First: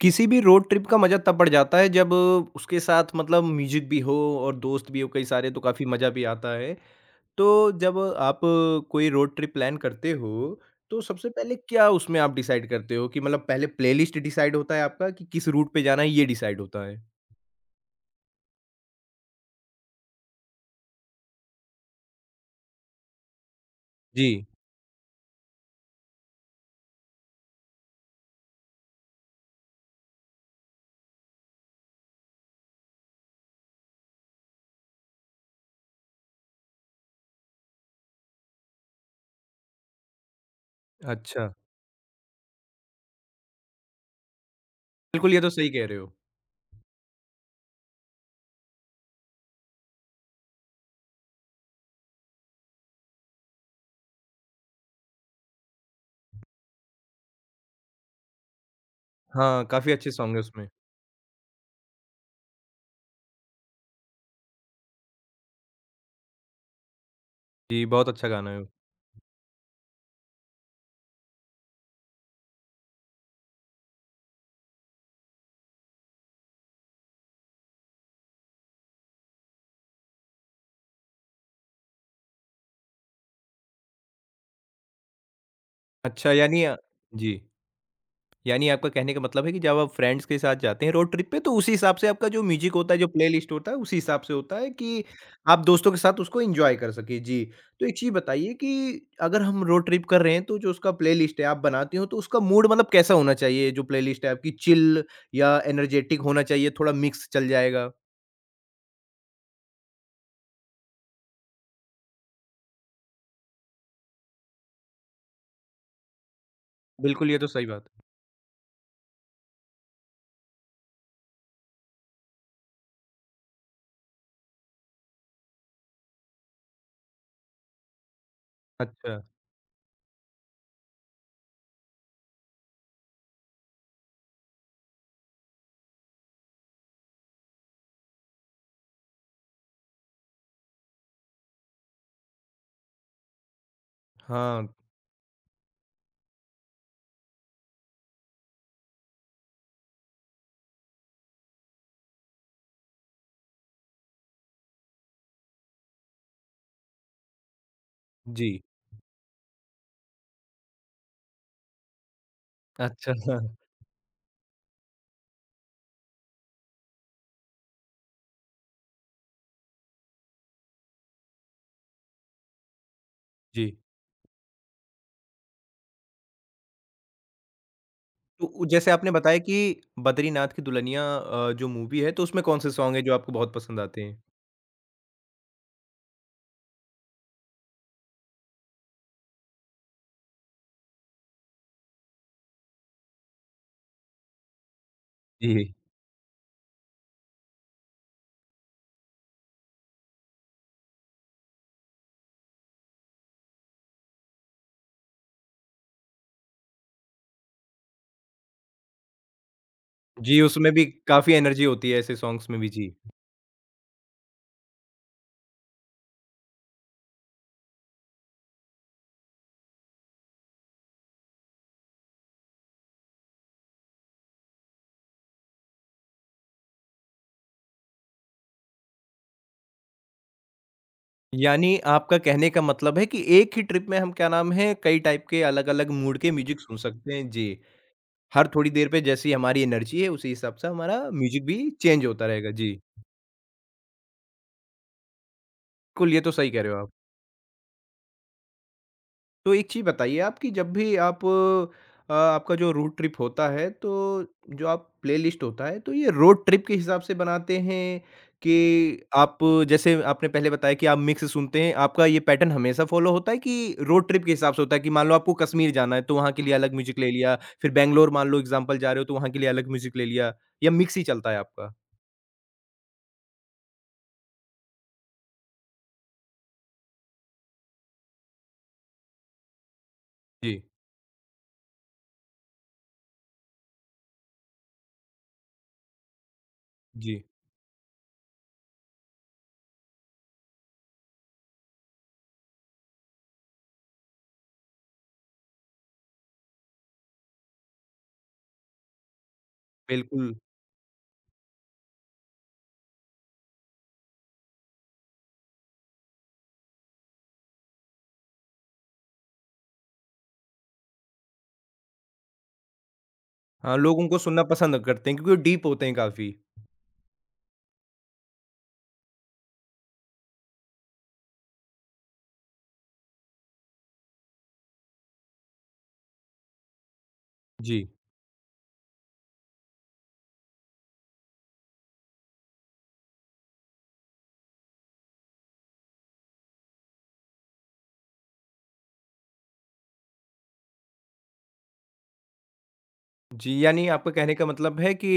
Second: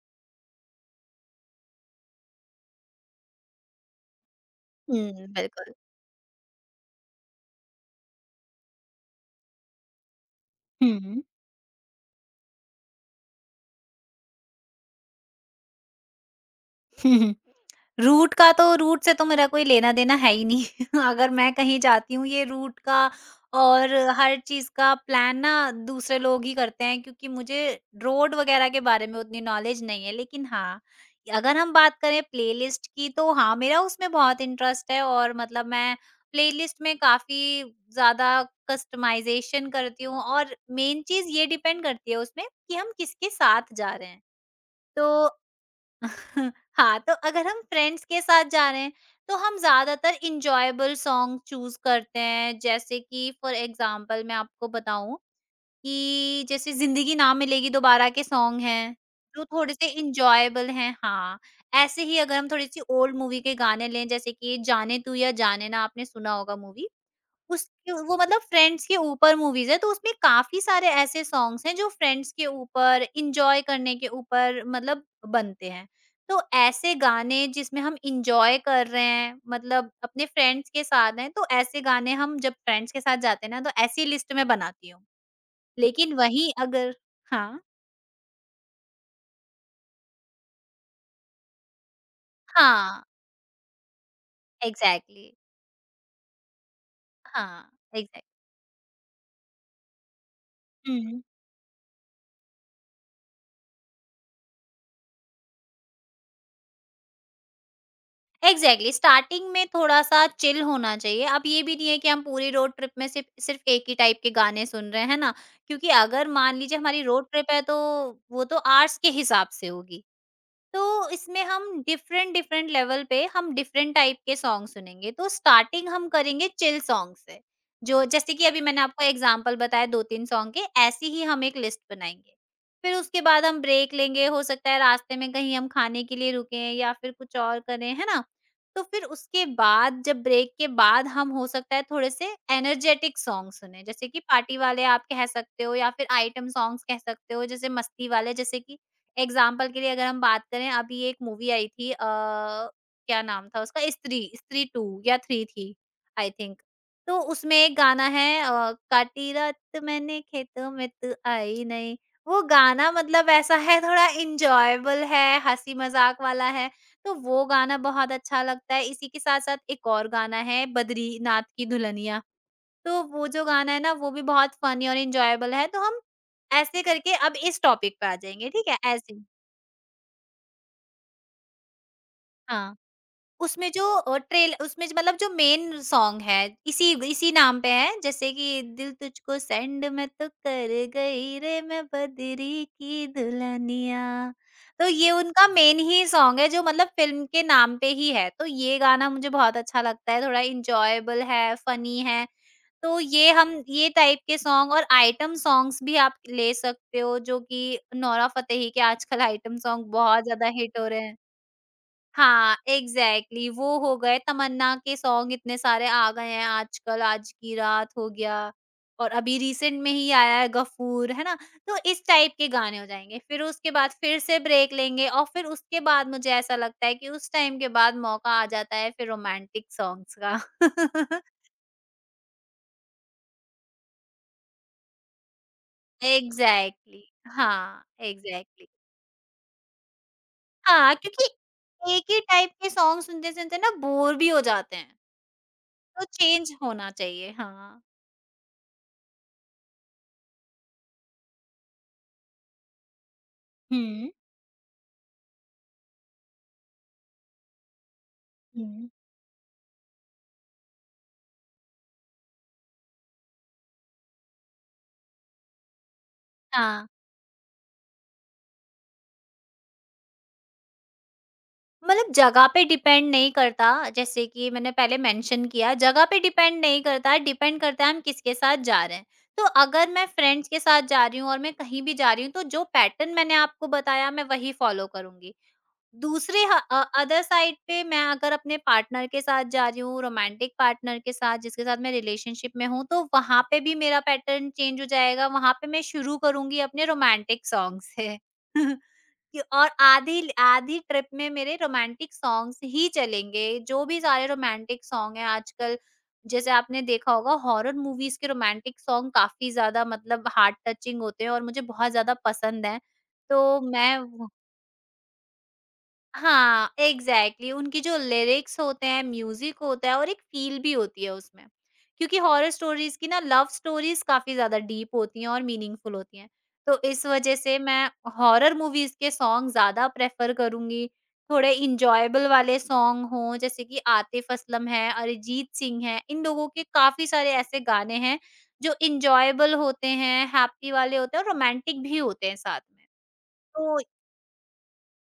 किसी भी road trip का मज़ा तब बढ़ जाता है जब उसके साथ म्यूज़िक भी हो और दोस्त भी हो कई हुँ, सारे तो बिल्कुल। काफ़ी मज़ा भी आता है। तो जब आप कोई रोड ट्रिप प्लान करते हो, तो हुँ। सबसे पहले क्या उसमें आप डिसाइड करते हो कि पहले प्लेलिस्ट डिसाइड होता है आपका कि किस रूट पे जाना है ये डिसाइड होता है? रूट का तो रूट से तो मेरा कोई लेना-देना है ही नहीं। अगर मैं कहीं जाती हूँ ये रूट का और हर जी। चीज़ का प्लान ना दूसरे लोग ही करते हैं, क्योंकि मुझे रोड वग़ैरह के बारे में उतनी नॉलेज नहीं है। लेकिन हाँ, अगर हम बात करें प्लेलिस्ट की तो हाँ, मेरा उसमें बहुत इंटरेस्ट है और मतलब मैं प्लेलिस्ट में काफ़ी ज़्यादा कस्टमाइज़ेशन करती हूँ और मेन चीज़ ये अच्छा। डिपेंड करती है उसमें कि हम किसके साथ जा रहे हैं। तो बिल्कुल, ये तो सही कह रहे हो। हाँ, तो अगर हम फ्रेंड्स के साथ जा रहे हैं, तो हम ज़्यादातर एन्जॉयबल सॉन्ग चूज़ करते हैं। जैसे कि फॉर एग्ज़ाम्पल मैं आपको बताऊँ कि जैसे "ज़िंदगी ना मिलेगी दोबारा" के सॉन्ग हैं, जो हाँ, थोड़े से काफ़ी अच्छे सॉन्ग है उसमें। एन्जॉयबल हैं। हाँ, ऐसे ही अगर हम थोड़ी-सी ओल्ड मूवी के गाने लें, जैसे कि "जाने तू या जाने ना" आपने सुना होगा मूवी। जी, उसके बहुत वो अच्छा मतलब गाना है वो। फ्रेंड्स के ऊपर मूवीज़ है, तो उसमें काफ़ी सारे ऐसे सॉन्ग्स हैं जो फ्रेंड्स के ऊपर, एन्जॉय करने के ऊपर मतलब बनते हैं। तो ऐसे गाने जिसमें हम एन्जॉय कर रहे हैं, मतलब अपने फ्रेंड्स के साथ हैं, तो ऐसे गाने हम जब फ्रेंड्स के साथ जाते हैं ना, तो ऐसी लिस्ट मैं बनाती हूँ। लेकिन अच्छा, वहीं यानी अगर जी। हाँ, यानी आपका कहने का मतलब है कि जब आप फ्रेंड्स के साथ जाते हैं रोड ट्रिप पे तो उसी हिसाब से आपका जो म्यूजिक होता है, हाँ, जो प्लेलिस्ट होता है, उसी हिसाब से होता है कि एग्ज़ैक्टली आप दोस्तों के साथ उसको एन्जॉय कर सकें। जी। हाँ, तो एक चीज़ एग्ज़ैक्ट बताइए कि अगर हम रोड ट्रिप कर रहे हैं तो जो उसका हुँ। प्लेलिस्ट है आप बनाती हो तो उसका मूड कैसा होना चाहिए? जो प्लेलिस्ट है आपकी, चिल या एनर्जेटिक होना चाहिए, थोड़ा मिक्स चल जाएगा? एग्ज़ैक्टली स्टार्टिंग में थोड़ा-सा चिल होना चाहिए। अब ये भी नहीं है कि हम पूरी रोड ट्रिप में सिर्फ़ सिर्फ़ एक ही टाइप के गाने सुन रहे हैं, है ना? क्योंकि अगर मान लीजिए हमारी रोड बिल्कुल, ये तो ट्रिप है सही तो बात है। वो तो आवर्स के हिसाब से होगी। तो इसमें हम डिफरेंट डिफरेंट लेवल पे हम डिफरेंट टाइप के सॉन्ग सुनेंगे। तो स्टार्टिंग हम करेंगे चिल सॉन्ग से, जो जैसे कि अभी मैंने आपको अच्छा, एग्ज़ाम्पल बताया 2-3 सॉन्ग के, ऐसी ही हम एक लिस्ट बनाएँगे। फिर उसके बाद हम ब्रेक लेंगे, हो सकता है रास्ते में कहीं हम खाने के लिए रुकें या फिर कुछ और करें, है ना? तो फिर उसके बाद जब ब्रेक के बाद हम हो सकता है थोड़े से एनर्जेटिक सॉन्ग सुनें, जैसे कि पार्टी हाँ, वाले आप कह सकते हो या फिर आइटम सॉन्ग्स कह सकते हो, जैसे मस्ती वाले जैसे कि एग्ज़ाम्पल के लिए अगर हम बात करें अभी एक मूवी आई थी क्या नाम था उसका? स्त्री, स्त्री 2 या 3 थी आई थिंक। तो उसमें एक गाना है जी। काटी रात मैंने खेतों में तू आई नहीं। वो गाना अच्छा, मतलब हाँ, ऐसा है, थोड़ा एन्जॉयबल है, हँसी-मज़ाक वाला है, तो वो गाना बहुत अच्छा लगता है। इसी के साथ-साथ एक और गाना है बद्रीनाथ की दुल्हनिया। तो वो जो जी। गाना है ना वो भी बहुत फ़नी और एन्जॉयबल है। तो हम ऐसे करके अब इस टॉपिक पे आ तो जाएँगे, उ ठीक है? जैसे आपने ऐसे। बताया कि बद्रीनाथ की दुल्हनिया जो मूवी है, तो उसमें कौन-से हाँ। सॉन्ग हैं जो आपको बहुत उसमें पसंद जो आते हैं? मतलब जो मेन सॉन्ग है इसी इसी नाम पे है, जैसे कि दिल तुझको सेंड मैं तो कर गई रे मैं बदरी की दुल्हनिया। तो ये उनका जी। मेन ही सॉन्ग है जो मतलब फ़िल्म के नाम पे ही है। तो ये गाना मुझे बहुत अच्छा लगता है, थोड़ा एन्जॉयबल है, फ़नी है। तो ये हम ये टाइप के सॉन्ग और आइटम सॉन्ग्स भी आप ले सकते हो, जो कि नोरा फ़तेही के आजकल आइटम सॉन्ग बहुत जी, ज़्यादा उसमें हिट भी हो रहे हैं। काफ़ी एनर्जी होती है ऐसे सॉन्ग्स हाँ, में भी, जी। एग्ज़ैक्टली, वो हो गए तमन्ना के सॉन्ग इतने सारे आ गए हैं आजकल, आज की रात हो गया और अभी रिसेंट में ही आया है गफूर, है ना? तो इस टाइप के गाने हो जाएँगे। फिर उसके बाद फिर से ब्रेक लेंगे और फिर उसके बाद मुझे ऐसा लगता है कि उस टाइम के बाद मौका आ जाता है फिर रोमांटिक सॉन्ग्स का। यानी आपका कहने का मतलब है कि एक ही ट्रिप में हम क्या नाम है, कई टाइप के अलग-अलग मूड के म्यूज़िक सुन सकते हैं। जी, हर एग्ज़ैक्टली थोड़ी देर पे जैसी हमारी एनर्जी है, उसी हिसाब से हाँ, हमारा म्यूज़िक भी क्योंकि चेंज एक ही होता रहेगा। टाइप के जी, सॉन्ग सुनते-सुनते ना बोर भी हो जाते हैं, तो बिल्कुल ये तो सही चेंज कह रहे हो आप। होना चाहिए। हाँ। तो एक चीज़ बताइए आप कि जब भी आप आपका जो रोड ट्रिप होता है तो हुँ। जो आप प्लेलिस्ट होता है तो ये रोड ट्रिप के हिसाब से बनाते हैं कि हुँ। आप जैसे आपने पहले बताया कि आप मिक्स सुनते हैं, आपका ये पैटर्न हमेशा फॉलो होता है कि रोड ट्रिप के हिसाब से होता है कि मान लो आपको कश्मीर जाना है तो वहाँ के लिए अलग हाँ, म्यूजिक ले लिया, फिर बैंगलोर मान लो एग्जाम्पल जा रहे हो तो वहाँ के लिए अलग म्यूजिक ले लिया या मिक्स ही चलता है आपका। मतलब जगह पे डिपेंड नहीं करता, जैसे कि मैंने पहले मेंशन किया जगह पे डिपेंड नहीं करता, डिपेंड करता है हम किसके साथ जा रहे हैं। तो अगर मैं फ्रेंड्स के जी। साथ जा रही हूँ और मैं कहीं भी जा रही हूँ तो जो पैटर्न मैंने आपको बताया मैं वही फॉलो करूँगी। दूसरे जी। अदर साइड पे, मैं अगर अपने पार्टनर के साथ जा रही हूँ, रोमांटिक पार्टनर के साथ जिसके साथ मैं रिलेशनशिप में हूँ, तो वहाँ पे भी मेरा पैटर्न चेंज हो जाएगा, वहाँ पे मैं शुरू करूँगी अपने रोमांटिक सॉन्ग से। कि और बिल्कुल। आधी ट्रिप में मेरे रोमांटिक सॉन्ग्स ही चलेंगे, जो भी सारे रोमांटिक सॉन्ग हैं आजकल, जैसे आपने देखा होगा हॉरर मूवीज़ के रोमांटिक सॉन्ग काफ़ी ज़्यादा मतलब हार्ट टचिंग होते हैं और मुझे बहुत ज़्यादा पसंद हैं। तो हाँ, लोग उनको मैं सुनना पसंद करते हैं क्योंकि वो डीप होते हैं काफ़ी। हाँ, एग्ज़ैक्टली, उनकी जो लिरिक्स होते हैं, म्यूज़िक होता है और एक फ़ील भी होती है उसमें। क्योंकि हॉरर स्टोरीज़ की ना लव स्टोरीज़ काफ़ी ज़्यादा डीप होती हैं और मीनिंगफुल होती हैं। तो इस वज़ह से जी। मैं हॉरर मूवीज़ के सॉन्ग ज़्यादा प्रेफ़र करूँगी। थोड़े एन्जॉयबल वाले सॉन्ग हों जैसे कि आतिफ़ असलम है, अरिजीत सिंह है, इन लोगों के काफ़ी सारे ऐसे गाने हैं जो एन्जॉयबल होते हैं, हैप्पी वाले होते हैं और रोमांटिक भी होते हैं साथ में। जी, तो यानी आपका कहने का मतलब है कि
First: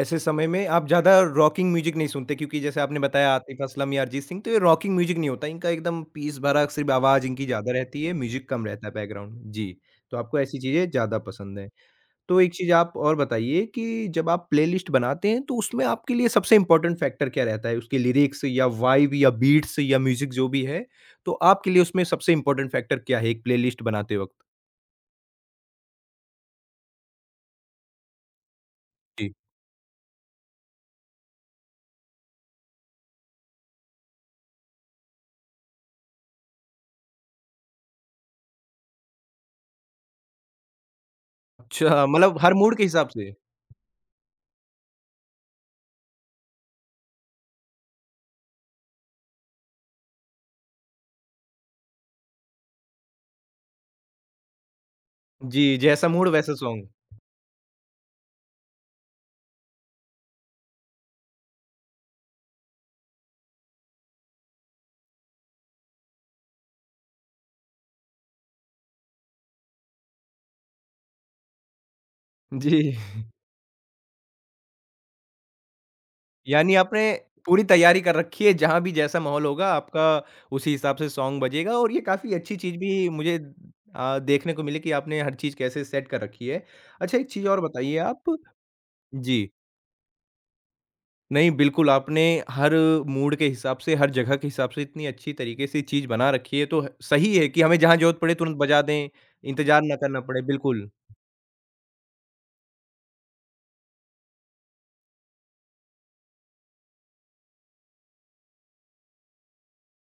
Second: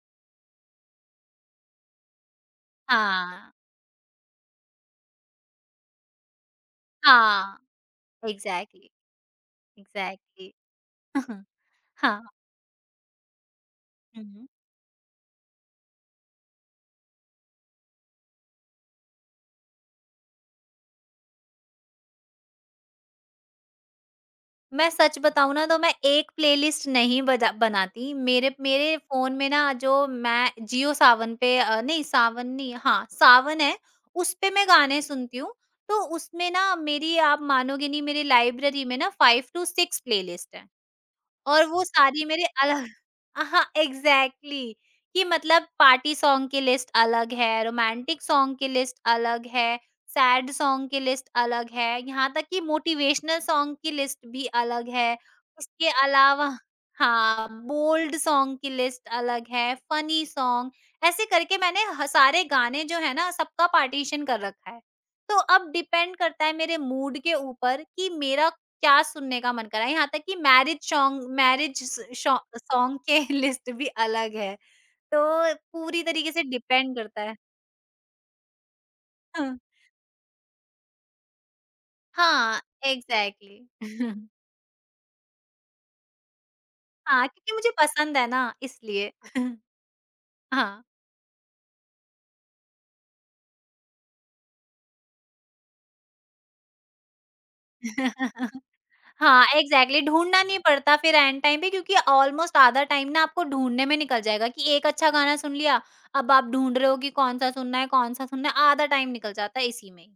ऐसे समय में आप ज़्यादा रॉकिंग म्यूज़िक नहीं सुनते क्योंकि जैसे आपने बताया हाँ, आतिफ असलम या अरिजीत सिंह, तो ये रॉकिंग म्यूज़िक नहीं होता, इनका एकदम पीस भरा सिर्फ़ आवाज़ इनकी हाँ, ज़्यादा रहती है, म्यूज़िक कम रहता एग्ज़ैक्टली। है बैकग्राउंड में। जी, तो आपको एग्ज़ैक्टली ऐसी चीज़ें ज़्यादा पसंद हैं। हाँ। तो एक चीज़ आप और बताइए कि हुँ, जब हुँ। आप प्लेलिस्ट बनाते हैं, तो उसमें आपके लिए सबसे इम्पोर्टेंट फैक्टर क्या रहता है? उसके लिरिक्स या वाइब या बीट्स या म्यूज़िक जो भी है, तो आपके लिए उसमें सबसे इम्पोर्टेंट फैक्टर क्या है एक प्लेलिस्ट बनाते वक़्त? मैं सच बताऊँ ना तो मैं एक प्लेलिस्ट नहीं बजा बनाती। मेरे मेरे फ़ोन जी। में ना जो मैं जियो सावन पे नहीं सावन नहीं, हाँ, सावन है, उस पे मैं गाने सुनती हूँ। तो उसमें ना मेरी आप मानोगे नहीं, मेरी लाइब्रेरी में ना 5 टू 6 प्लेलिस्ट है। और वो अच्छा, सारी मतलब मेरे हर मूड के अलग हिसाब से? हाँ, एग्ज़ैक्टली, कि मतलब पार्टी सॉन्ग की लिस्ट अलग है, रोमांटिक सॉन्ग की लिस्ट अलग है, सैड सॉन्ग की लिस्ट अलग है, यहाँ तक कि मोटिवेशनल सॉन्ग की लिस्ट भी अलग है। जी, उसके जैसा मूड वैसा अलावा सॉन्ग। हाँ, बोल्ड सॉन्ग की लिस्ट अलग है, फनी सॉन्ग, ऐसे करके मैंने ह सारे गाने जो है ना सबका पार्टीशन कर रखा है। तो अब डिपेंड करता है मेरे मूड के ऊपर कि मेरा क्या सुनने का मन करा, यहाँ तक कि मैरिज शॉन्ग मैरिज स शॉ जी, सॉन्ग के लिस्ट भी अलग है। तो पूरी तरीके से यानी डिपेंड आपने करता है। पूरी तैयारी कर रखी है, जहाँ भी जैसा माहौल हाँ, होगा आपका उसी हिसाब से सॉन्ग बजेगा और ये काफ़ी अच्छी हाँ, चीज़ भी मुझे एग्ज़ैक्टली। देखने को मिली कि आपने हर चीज़ कैसे सेट कर रखी है। अच्छा, हाँ, एक चीज़ क्योंकि और मुझे बताइए पसंद आप। है ना इसलिए। जी, हाँ। नहीं बिल्कुल, आपने हर मूड के हिसाब से, हर जगह के हिसाब से इतनी अच्छी तरीके से चीज़ बना रखी है, तो सही है कि हमें जहाँ ज़रूरत पड़े तुरंत बजा दें, हाँ, इंतज़ार ना एग्ज़ैक्टली, करना ढूँढना पड़े, नहीं बिल्कुल। पड़ता फिर एंड टाइम पे, क्योंकि ऑलमोस्ट आधा टाइम ना आपको ढूँढने में निकल जाएगा कि एक अच्छा गाना सुन लिया, अब आप ढूँढ रहे हो कि कौन-सा सुनना है, आधा टाइम निकल जाता है इसी में ही।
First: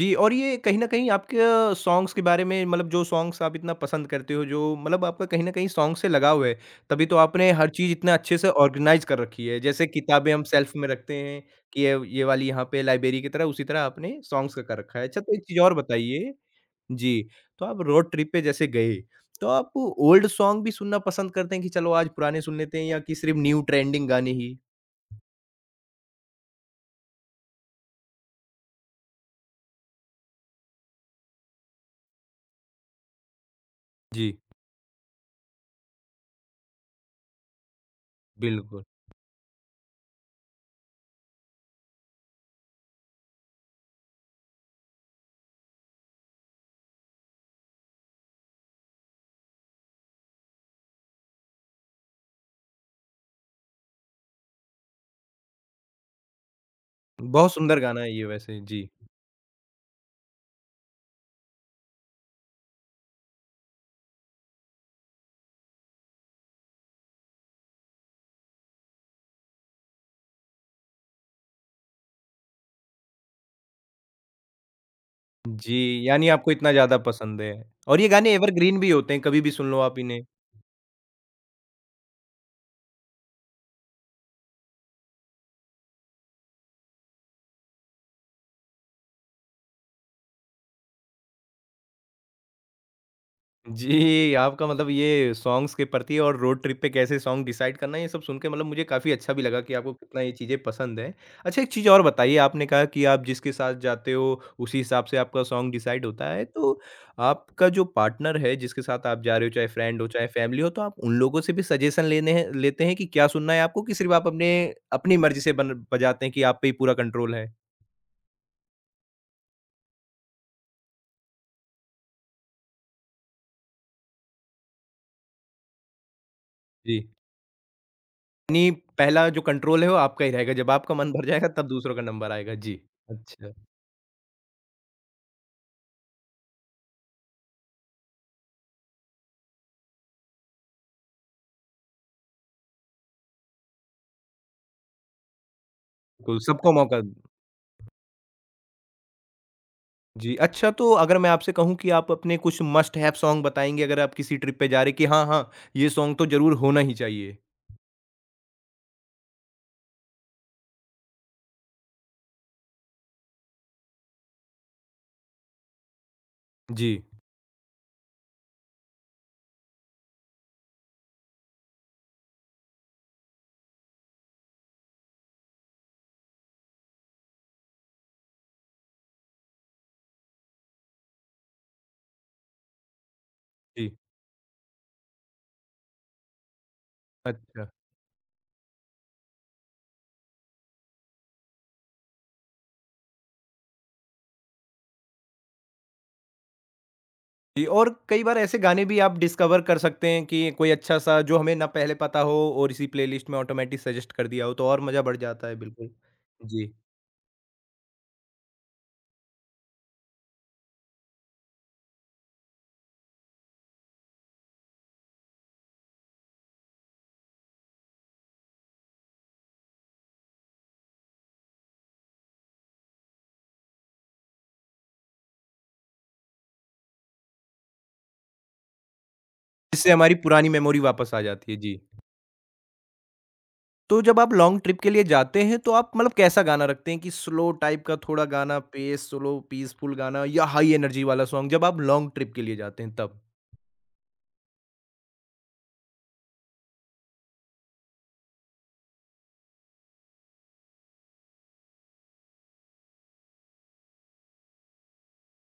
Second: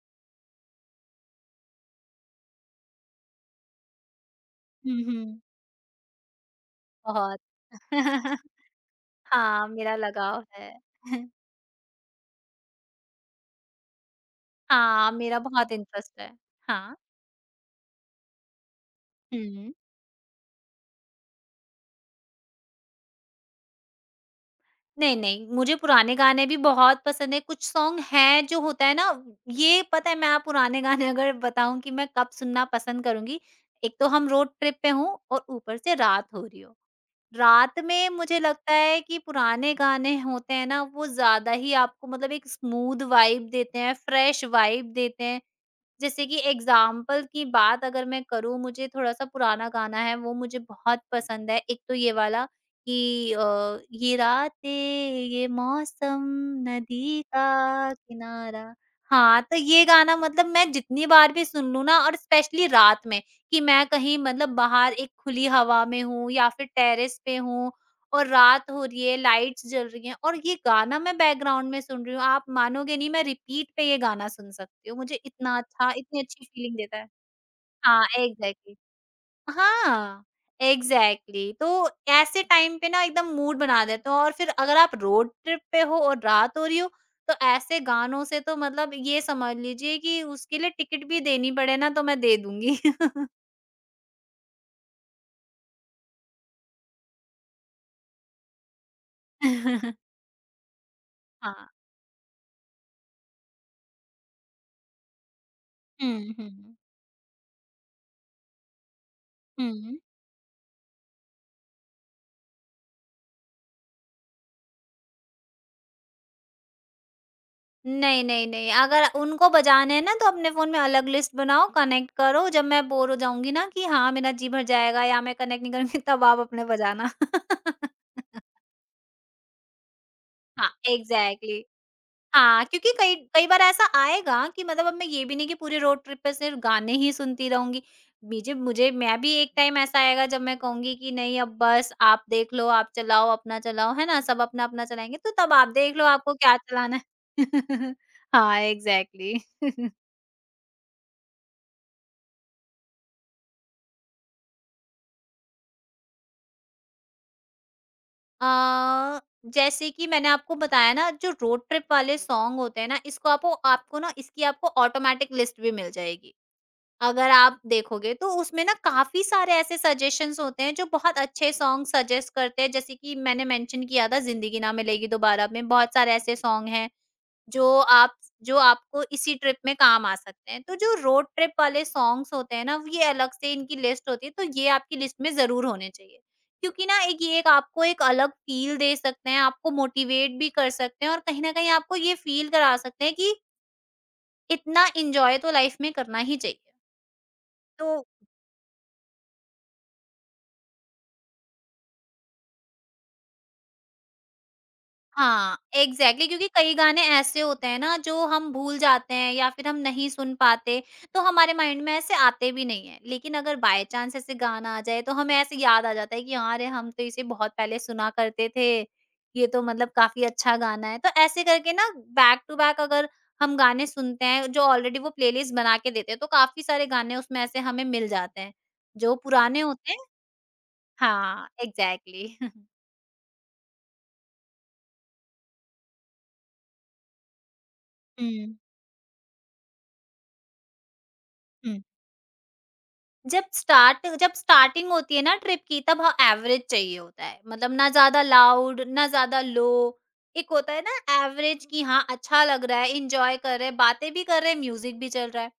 जी, और ये कहीं न कहीं आपके सॉन्ग्स के बारे में, जो सॉन्ग्स आप इतना पसंद करते हो, जो हुँ, मतलब आपका हुँ। कहीं न कहीं सॉन्ग से लगाव है, तभी तो बहुत। आपने हर चीज़ इतना अच्छे से ऑर्गेनाइज़ कर रखी है। हाँ, जैसे मेरा किताबें हम लगाव शेल्फ है। में रखते हैं कि ये वाली यहाँ पे लाइब्रेरी की तरह, उसी तरह आपने सॉन्ग्स का कर रखा है। हाँ, अच्छा, तो मेरा एक चीज़ बहुत और इंटरेस्ट है। बताइए। हाँ। जी, तो आप रोड ट्रिप पे जैसे गए, तो आप हुँ। ओल्ड सॉन्ग भी सुनना पसंद करते हैं कि चलो आज पुराने सुन लेते हैं या कि सिर्फ़ न्यू ट्रेंडिंग गाने ही? नहीं, नहीं, मुझे पुराने गाने भी बहुत पसंद हैं। कुछ सॉन्ग हैं जो होता है ना, ये पता है, मैं आप पुराने गाने अगर बताऊँ कि मैं कब सुनना पसंद करूँगी, एक तो हम जी, रोड ट्रिप पे हों और ऊपर से रात हो रही हो। रात में मुझे लगता बिल्कुल। है कि पुराने गाने होते हैं ना, वो ज़्यादा ही आपको मतलब एक स्मूथ वाइब देते हैं, फ्रेश वाइब देते हैं। जैसे कि एग्ज़ाम्पल की बात अगर मैं करूँ, मुझे थोड़ा-सा पुराना गाना है, वो मुझे बहुत पसंद है। एक तो ये वाला कि ये रातें, ये मौसम, नदी बहुत सुंदर का गाना है ये वैसे। किनारा। जी। हाँ, तो ये गाना मतलब मैं जितनी बार भी सुन लूँ ना और स्पेशली रात में, कि मैं कहीं मतलब बाहर एक खुली हवा में हूँ या फिर टेरेस पे हूँ और रात हो रही है, लाइट्स जल रही हैं और ये गाना मैं बैकग्राउंड में सुन रही हूँ। आप मानोगे नहीं, मैं रिपीट पे ये गाना सुन सकती हूँ। मुझे इतना अच्छा, जी, इतनी यानी अच्छी आपको इतना फीलिंग देता ज़्यादा है। पसंद है और हाँ, ये गाने एग्ज़ैक्टली। एवरग्रीन भी होते हैं, कभी भी सुन लो आप इन्हें। हाँ, एग्ज़ैक्टली। तो ऐसे टाइम पे ना एकदम मूड बना देता हूँ और फिर अगर आप रोड ट्रिप पे हो और रात हो रही हो, तो ऐसे गानों से तो मतलब ये समझ लीजिए कि उसके लिए टिकट भी देनी पड़े ना तो मैं दे दूँगी। जी, आपका मतलब ये सॉन्ग्स के प्रति और रोड ट्रिप पे कैसे सॉन्ग डिसाइड करना, ये सब सुन के मुझे काफ़ी अच्छा भी लगा कि आपको कितना ये चीज़ें पसंद हैं। अच्छा, एक हाँ। चीज़ और बताइए, आपने कहा कि आप जिसके साथ जाते हो, उसी हिसाब से आपका सॉन्ग डिसाइड होता हुँ, है, हुँ। तो आपका जो पार्टनर है, जिसके साथ आप जा रहे हो, चाहे हुँ। फ्रेंड हो, चाहे फैमिली हो, तो आप उन लोगों से भी सजेशन लेने हैं लेते हैं कि क्या सुनना है आपको कि सिर्फ़ आप अपने अपनी मर्ज़ी से बन बजाते हैं कि आप पे ही पूरा कंट्रोल है? नहीं, नहीं, नहीं, अगर उनको बजाने हैं ना तो अपने फ़ोन में अलग लिस्ट बनाओ, कनेक्ट करो, जब मैं बोर हो जाऊँगी ना कि हाँ, मेरा जी भर जाएगा या मैं कनेक्ट नहीं करूँगी तब आप अपने जी। बजाना। यानी पहला जो कंट्रोल है वो आपका ही रहेगा, हाँ, जब आपका मन भर जाएगा एग्ज़ैक्टली, तब दूसरों का नंबर आएगा। हाँ, जी, क्योंकि कई कई अच्छा, बार ऐसा आएगा कि मतलब अब मैं ये भी नहीं कि पूरे रोड ट्रिप पे सिर्फ़ गाने ही सुनती रहूँगी। मुझे मुझे मैं भी एक टाइम ऐसा आएगा जब मैं कहूँगी कि नहीं अब बस आप देख लो, आप चलाओ, अपना चलाओ, है ना? सब अपना-अपना चलाएँगे तो तब आप देख लो आपको बिल्कुल क्या सबको चलाना मौका। है। हाँ, एग्ज़ैक्टली। जी, अच्छा, तो अगर मैं आपसे कहूँ कि आप अपने कुछ मस्ट हैव सॉन्ग बताएँगे अगर आप किसी ट्रिप पे जा रहे हैं कि हाँ, हाँ, ये सॉन्ग तो ज़रूर होना ही चाहिए? अ, जैसे कि मैंने आपको बताया ना जो रोड ट्रिप वाले सॉन्ग होते हैं ना इसको आपको आपको ना इसकी आपको ऑटोमेटिक लिस्ट भी मिल जाएगी। जी। अगर आप देखोगे तो उसमें ना काफ़ी सारे ऐसे सजेशंस होते हैं जो बहुत अच्छे सॉन्ग सजेस्ट करते हैं, जैसे कि मैंने मेंशन किया था ज़िंदगी ना मिलेगी दोबारा में बहुत सारे ऐसे सॉन्ग हैं जो आप जो आपको इसी ट्रिप में काम आ सकते हैं। तो जो रोड ट्रिप वाले सॉन्ग्स होते हैं ना, ये अलग से इनकी जी, लिस्ट होती है, तो ये आपकी लिस्ट में ज़रूर होने चाहिए। क्योंकि ना एक ये एक अच्छा। आपको एक अलग फ़ील दे सकते हैं, आपको मोटिवेट भी कर सकते हैं और कहीं न कहीं आपको ये फ़ील करा सकते हैं कि इतना एन्जॉय तो लाइफ़ में करना ही चाहिए। जी, तो और कई बार ऐसे गाने भी आप डिस्कवर कर सकते हैं कि कोई अच्छा-सा जो हमें ना पहले पता हो और इसी प्लेलिस्ट में ऑटोमेटिक सजेस्ट कर दिया हो, तो और मज़ा बढ़ जाता है, हाँ, बिल्कुल। एग्ज़ैक्टली, क्योंकि जी, कई गाने ऐसे होते हैं ना जो हम भूल जाते हैं या फिर हम नहीं सुन पाते, तो हमारे माइंड में ऐसे आते भी नहीं हैं। लेकिन अगर बाय चांस ऐसे गाना आ जाए तो हमें ऐसे याद आ जाता है कि हाँ, अरे हम तो इसे बहुत पहले सुना करते थे, ये तो मतलब काफ़ी अच्छा गाना है। तो ऐसे करके ना बैक टू बैक अगर हम गाने सुनते हैं जो ऑलरेडी वो प्लेलिस्ट बना के देते हैं, तो काफ़ी सारे गाने उसमें ऐसे हमें मिल जाते हैं, जो पुराने जिससे होते हैं। हमारी पुरानी मेमोरी वापस आ हाँ, जाती है। जी। एग्ज़ैक्टली। तो जब आप लॉन्ग ट्रिप के लिए जाते हैं तो आप कैसा गाना रखते हैं कि स्लो टाइप का थोड़ा हुँ, हुँ। गाना, पेस स्लो पीसफुल गाना या हाई एनर्जी वाला सॉन्ग जब आप लॉन्ग ट्रिप के लिए जाते हैं तब? जब स्टार्टिंग होती है ना ट्रिप की तब हाँ एवरेज चाहिए होता है, मतलब ना ज्यादा लाउड ना ज्यादा लो। एक होता है ना एवरेज कि हाँ अच्छा लग रहा है, इंजॉय कर रहे हैं, बातें भी कर रहे हैं, म्यूजिक भी चल रहा है।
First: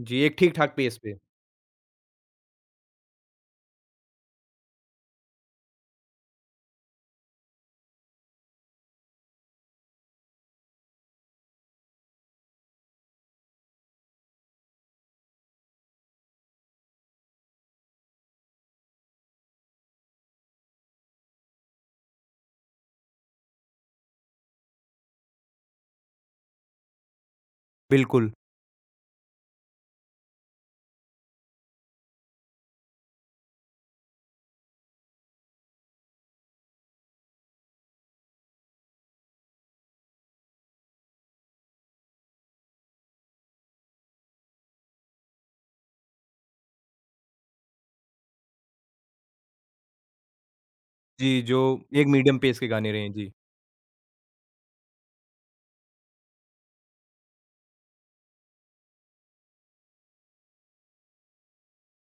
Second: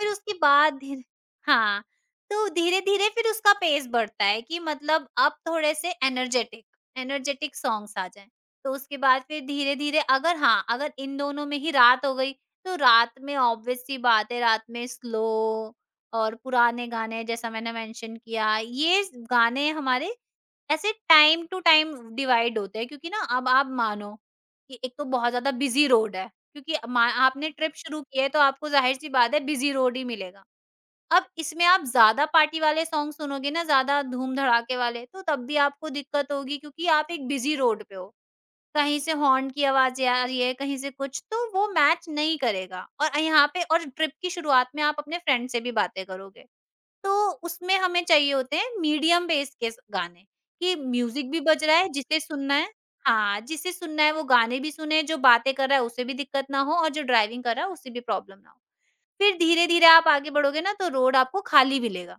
फिर जी, उसके एक ठीक-ठाक बाद पेस धीरे, पे। हाँ, तो धीरे धीरे फिर उसका पेस बढ़ता है कि मतलब अब थोड़े से एनर्जेटिक एनर्जेटिक सॉन्ग्स आ जाएं। तो उसके बाद फिर धीरे धीरे, अगर हाँ, अगर इन दोनों में ही रात हो गई तो रात में ऑब्वियस सी बात है, रात में स्लो और पुराने गाने, जैसा मैंने मेंशन किया। ये गाने हमारे ऐसे टाइम टू टाइम डिवाइड होते हैं क्योंकि ना अब आप मानो कि एक तो बहुत ज्यादा बिजी रोड है, क्योंकि आपने ट्रिप शुरू की है बिल्कुल। तो आपको जाहिर सी बात है बिजी रोड ही मिलेगा। अब इसमें आप ज्यादा पार्टी वाले सॉन्ग सुनोगे ना, ज्यादा धूम धड़ाके वाले, तो तब भी आपको दिक्कत होगी क्योंकि आप एक बिजी रोड पे हो, कहीं से हॉर्न की आवाज आ रही है, कहीं से कुछ, तो वो मैच नहीं करेगा। और यहाँ पे और ट्रिप की शुरुआत में आप अपने फ्रेंड से भी बातें करोगे, तो उसमें हमें चाहिए होते हैं मीडियम बेस के स गाने, कि म्यूज़िक जी, भी जो बज रहा है, एक जिसे मीडियम सुनना पेस के है, गाने रहें, जी। हाँ, जिसे सुनना है वो गाने भी सुने, जो बातें कर रहा है उसे भी दिक्कत ना हो और जो ड्राइविंग कर रहा है उसे भी प्रॉब्लम ना हो। फिर धीरे-धीरे आप आगे बढ़ोगे ना तो रोड आपको खाली मिलेगा।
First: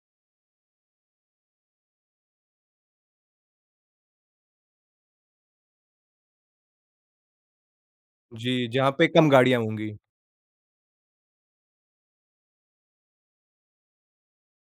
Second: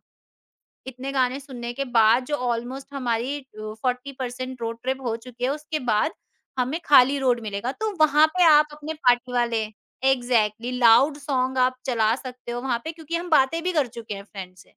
इतने गाने सुनने के बाद, जो ऑलमोस्ट हमारी 40% रोड ट्रिप हो चुकी है, उसके बाद हमें खाली रोड मिलेगा। तो वहाँ पे जी, आप जहाँ अपने पे कम पार्टी गाड़ियाँ वाले, होंगी। एग्ज़ैक्टली, लाउड सॉन्ग आप चला सकते हो वहाँ पे, क्योंकि हम बातें भी कर चुके हैं फ्रेंड से।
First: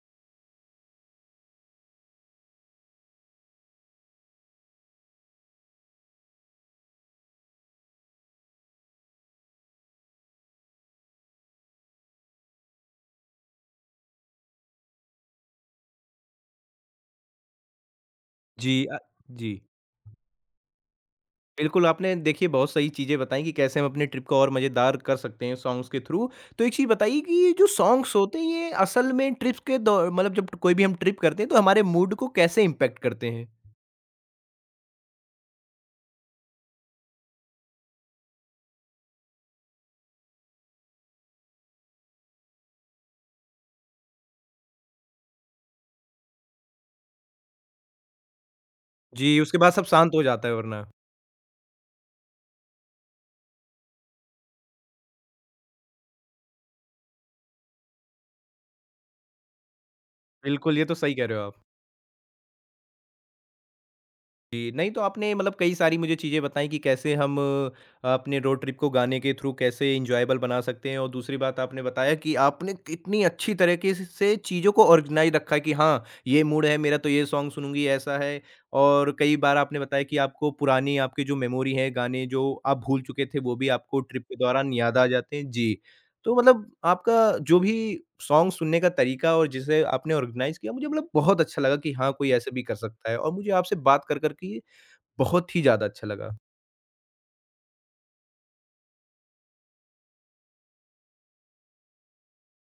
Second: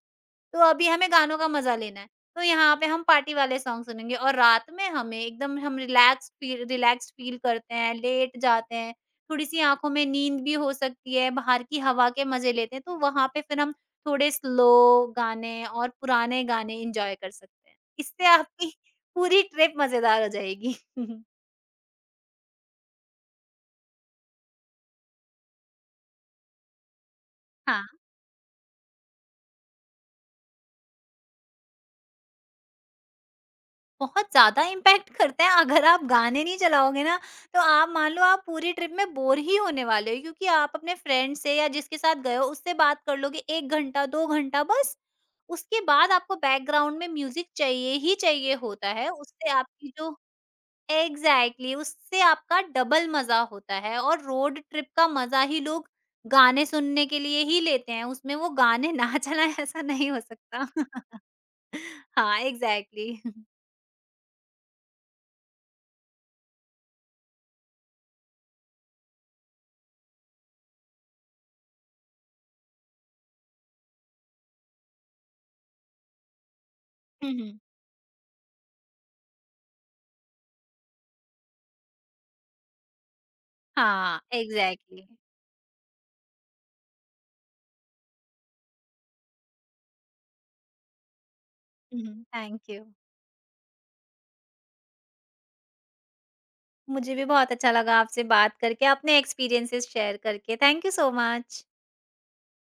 तो अभी हमें गानों का मज़ा लेना है, तो यहाँ पे हम पार्टी वाले सॉन्ग सुनेंगे। और रात में हमें एकदम हम रिलैक्स्ड फील करते हैं, लेट जाते हैं, थोड़ी-सी आँखों में नींद भी हो सकती है, बाहर की हवा के मज़े लेते हैं, तो वहाँ पे फिर हम थोड़े स्लो गाने और पुराने गाने एन्जॉय कर सकते हैं। इससे आपकी जी, पूरी जी। ट्रिप मज़ेदार हो जाएगी। बिल्कुल, आपने देखिए बहुत सही चीज़ें बताई कि कैसे हम अपने ट्रिप को और मज़ेदार कर सकते हैं सॉन्ग्स के थ्रू। तो एक चीज़ बताइए कि ये जो हाँ। सॉन्ग्स होते हैं ये असल में ट्रिप्स के दौ मतलब जब कोई भी हम ट्रिप करते हैं तो हमारे मूड को कैसे इम्पैक्ट करते हैं? बहुत ज़्यादा इम्पैक्ट करता है, अगर आप गाने नहीं चलाओगे ना, तो आप मान लो आप पूरी ट्रिप में बोर ही होने वाले हो, क्योंकि आप अपने फ्रेंड से या जिसके साथ गए हो उससे बात कर लोगे 1 घंटा, 2 घंटा बस। उसके बाद आपको बैकग्राउंड में म्यूज़िक चाहिए ही चाहिए होता है, जी, उससे उसके बाद सब आपकी शांत जो हो जाता है वरना। एग्ज़ैक्टली उससे आपका डबल मज़ा होता है, और रोड ट्रिप का मज़ा ही लोग गाने सुनने के लिए ही लेते हैं, उसमें वो गाने ना चलाएँ, ऐसा नहीं हो सकता। बिल्कुल, ये तो सही कह रहे हो आप। हाँ, एग्ज़ैक्टली। हुँ, जी, नहीं तो आपने कई सारी मुझे चीज़ें बताई कि कैसे हम अपने रोड ट्रिप को गाने के थ्रू कैसे एन्जॉयबल बना सकते हैं और दूसरी बात आपने बताया कि आपने कितनी अच्छी तरीके स से चीज़ों को ऑर्गेनाइज़ रखा है कि हाँ, ये मूड है मेरा तो ये सॉन्ग हुँ। सुनूँगी ऐसा है और कई बार आपने बताया कि आपको पुरानी आपकी जो मेमोरी है, गाने जो आप भूल चुके थे वो भी आपको हाँ, ट्रिप के दौरान याद आ एग्ज़ैक्टली। जाते हैं। जी। तो मतलब आपका जो भी सॉन्ग सुनने का तरीका और जिसे आपने ऑर्गेनाइज़ किया मुझे बहुत अच्छा लगा कि हाँ, हुँ, कोई ऐसे थैंक भी कर यू। सकता है और मुझे आपसे बात कर के बहुत ही ज़्यादा अच्छा लगा। मुझे भी बहुत अच्छा लगा आपसे बात करके, अपने एक्सपीरियंसेस शेयर करके। Thank you so much.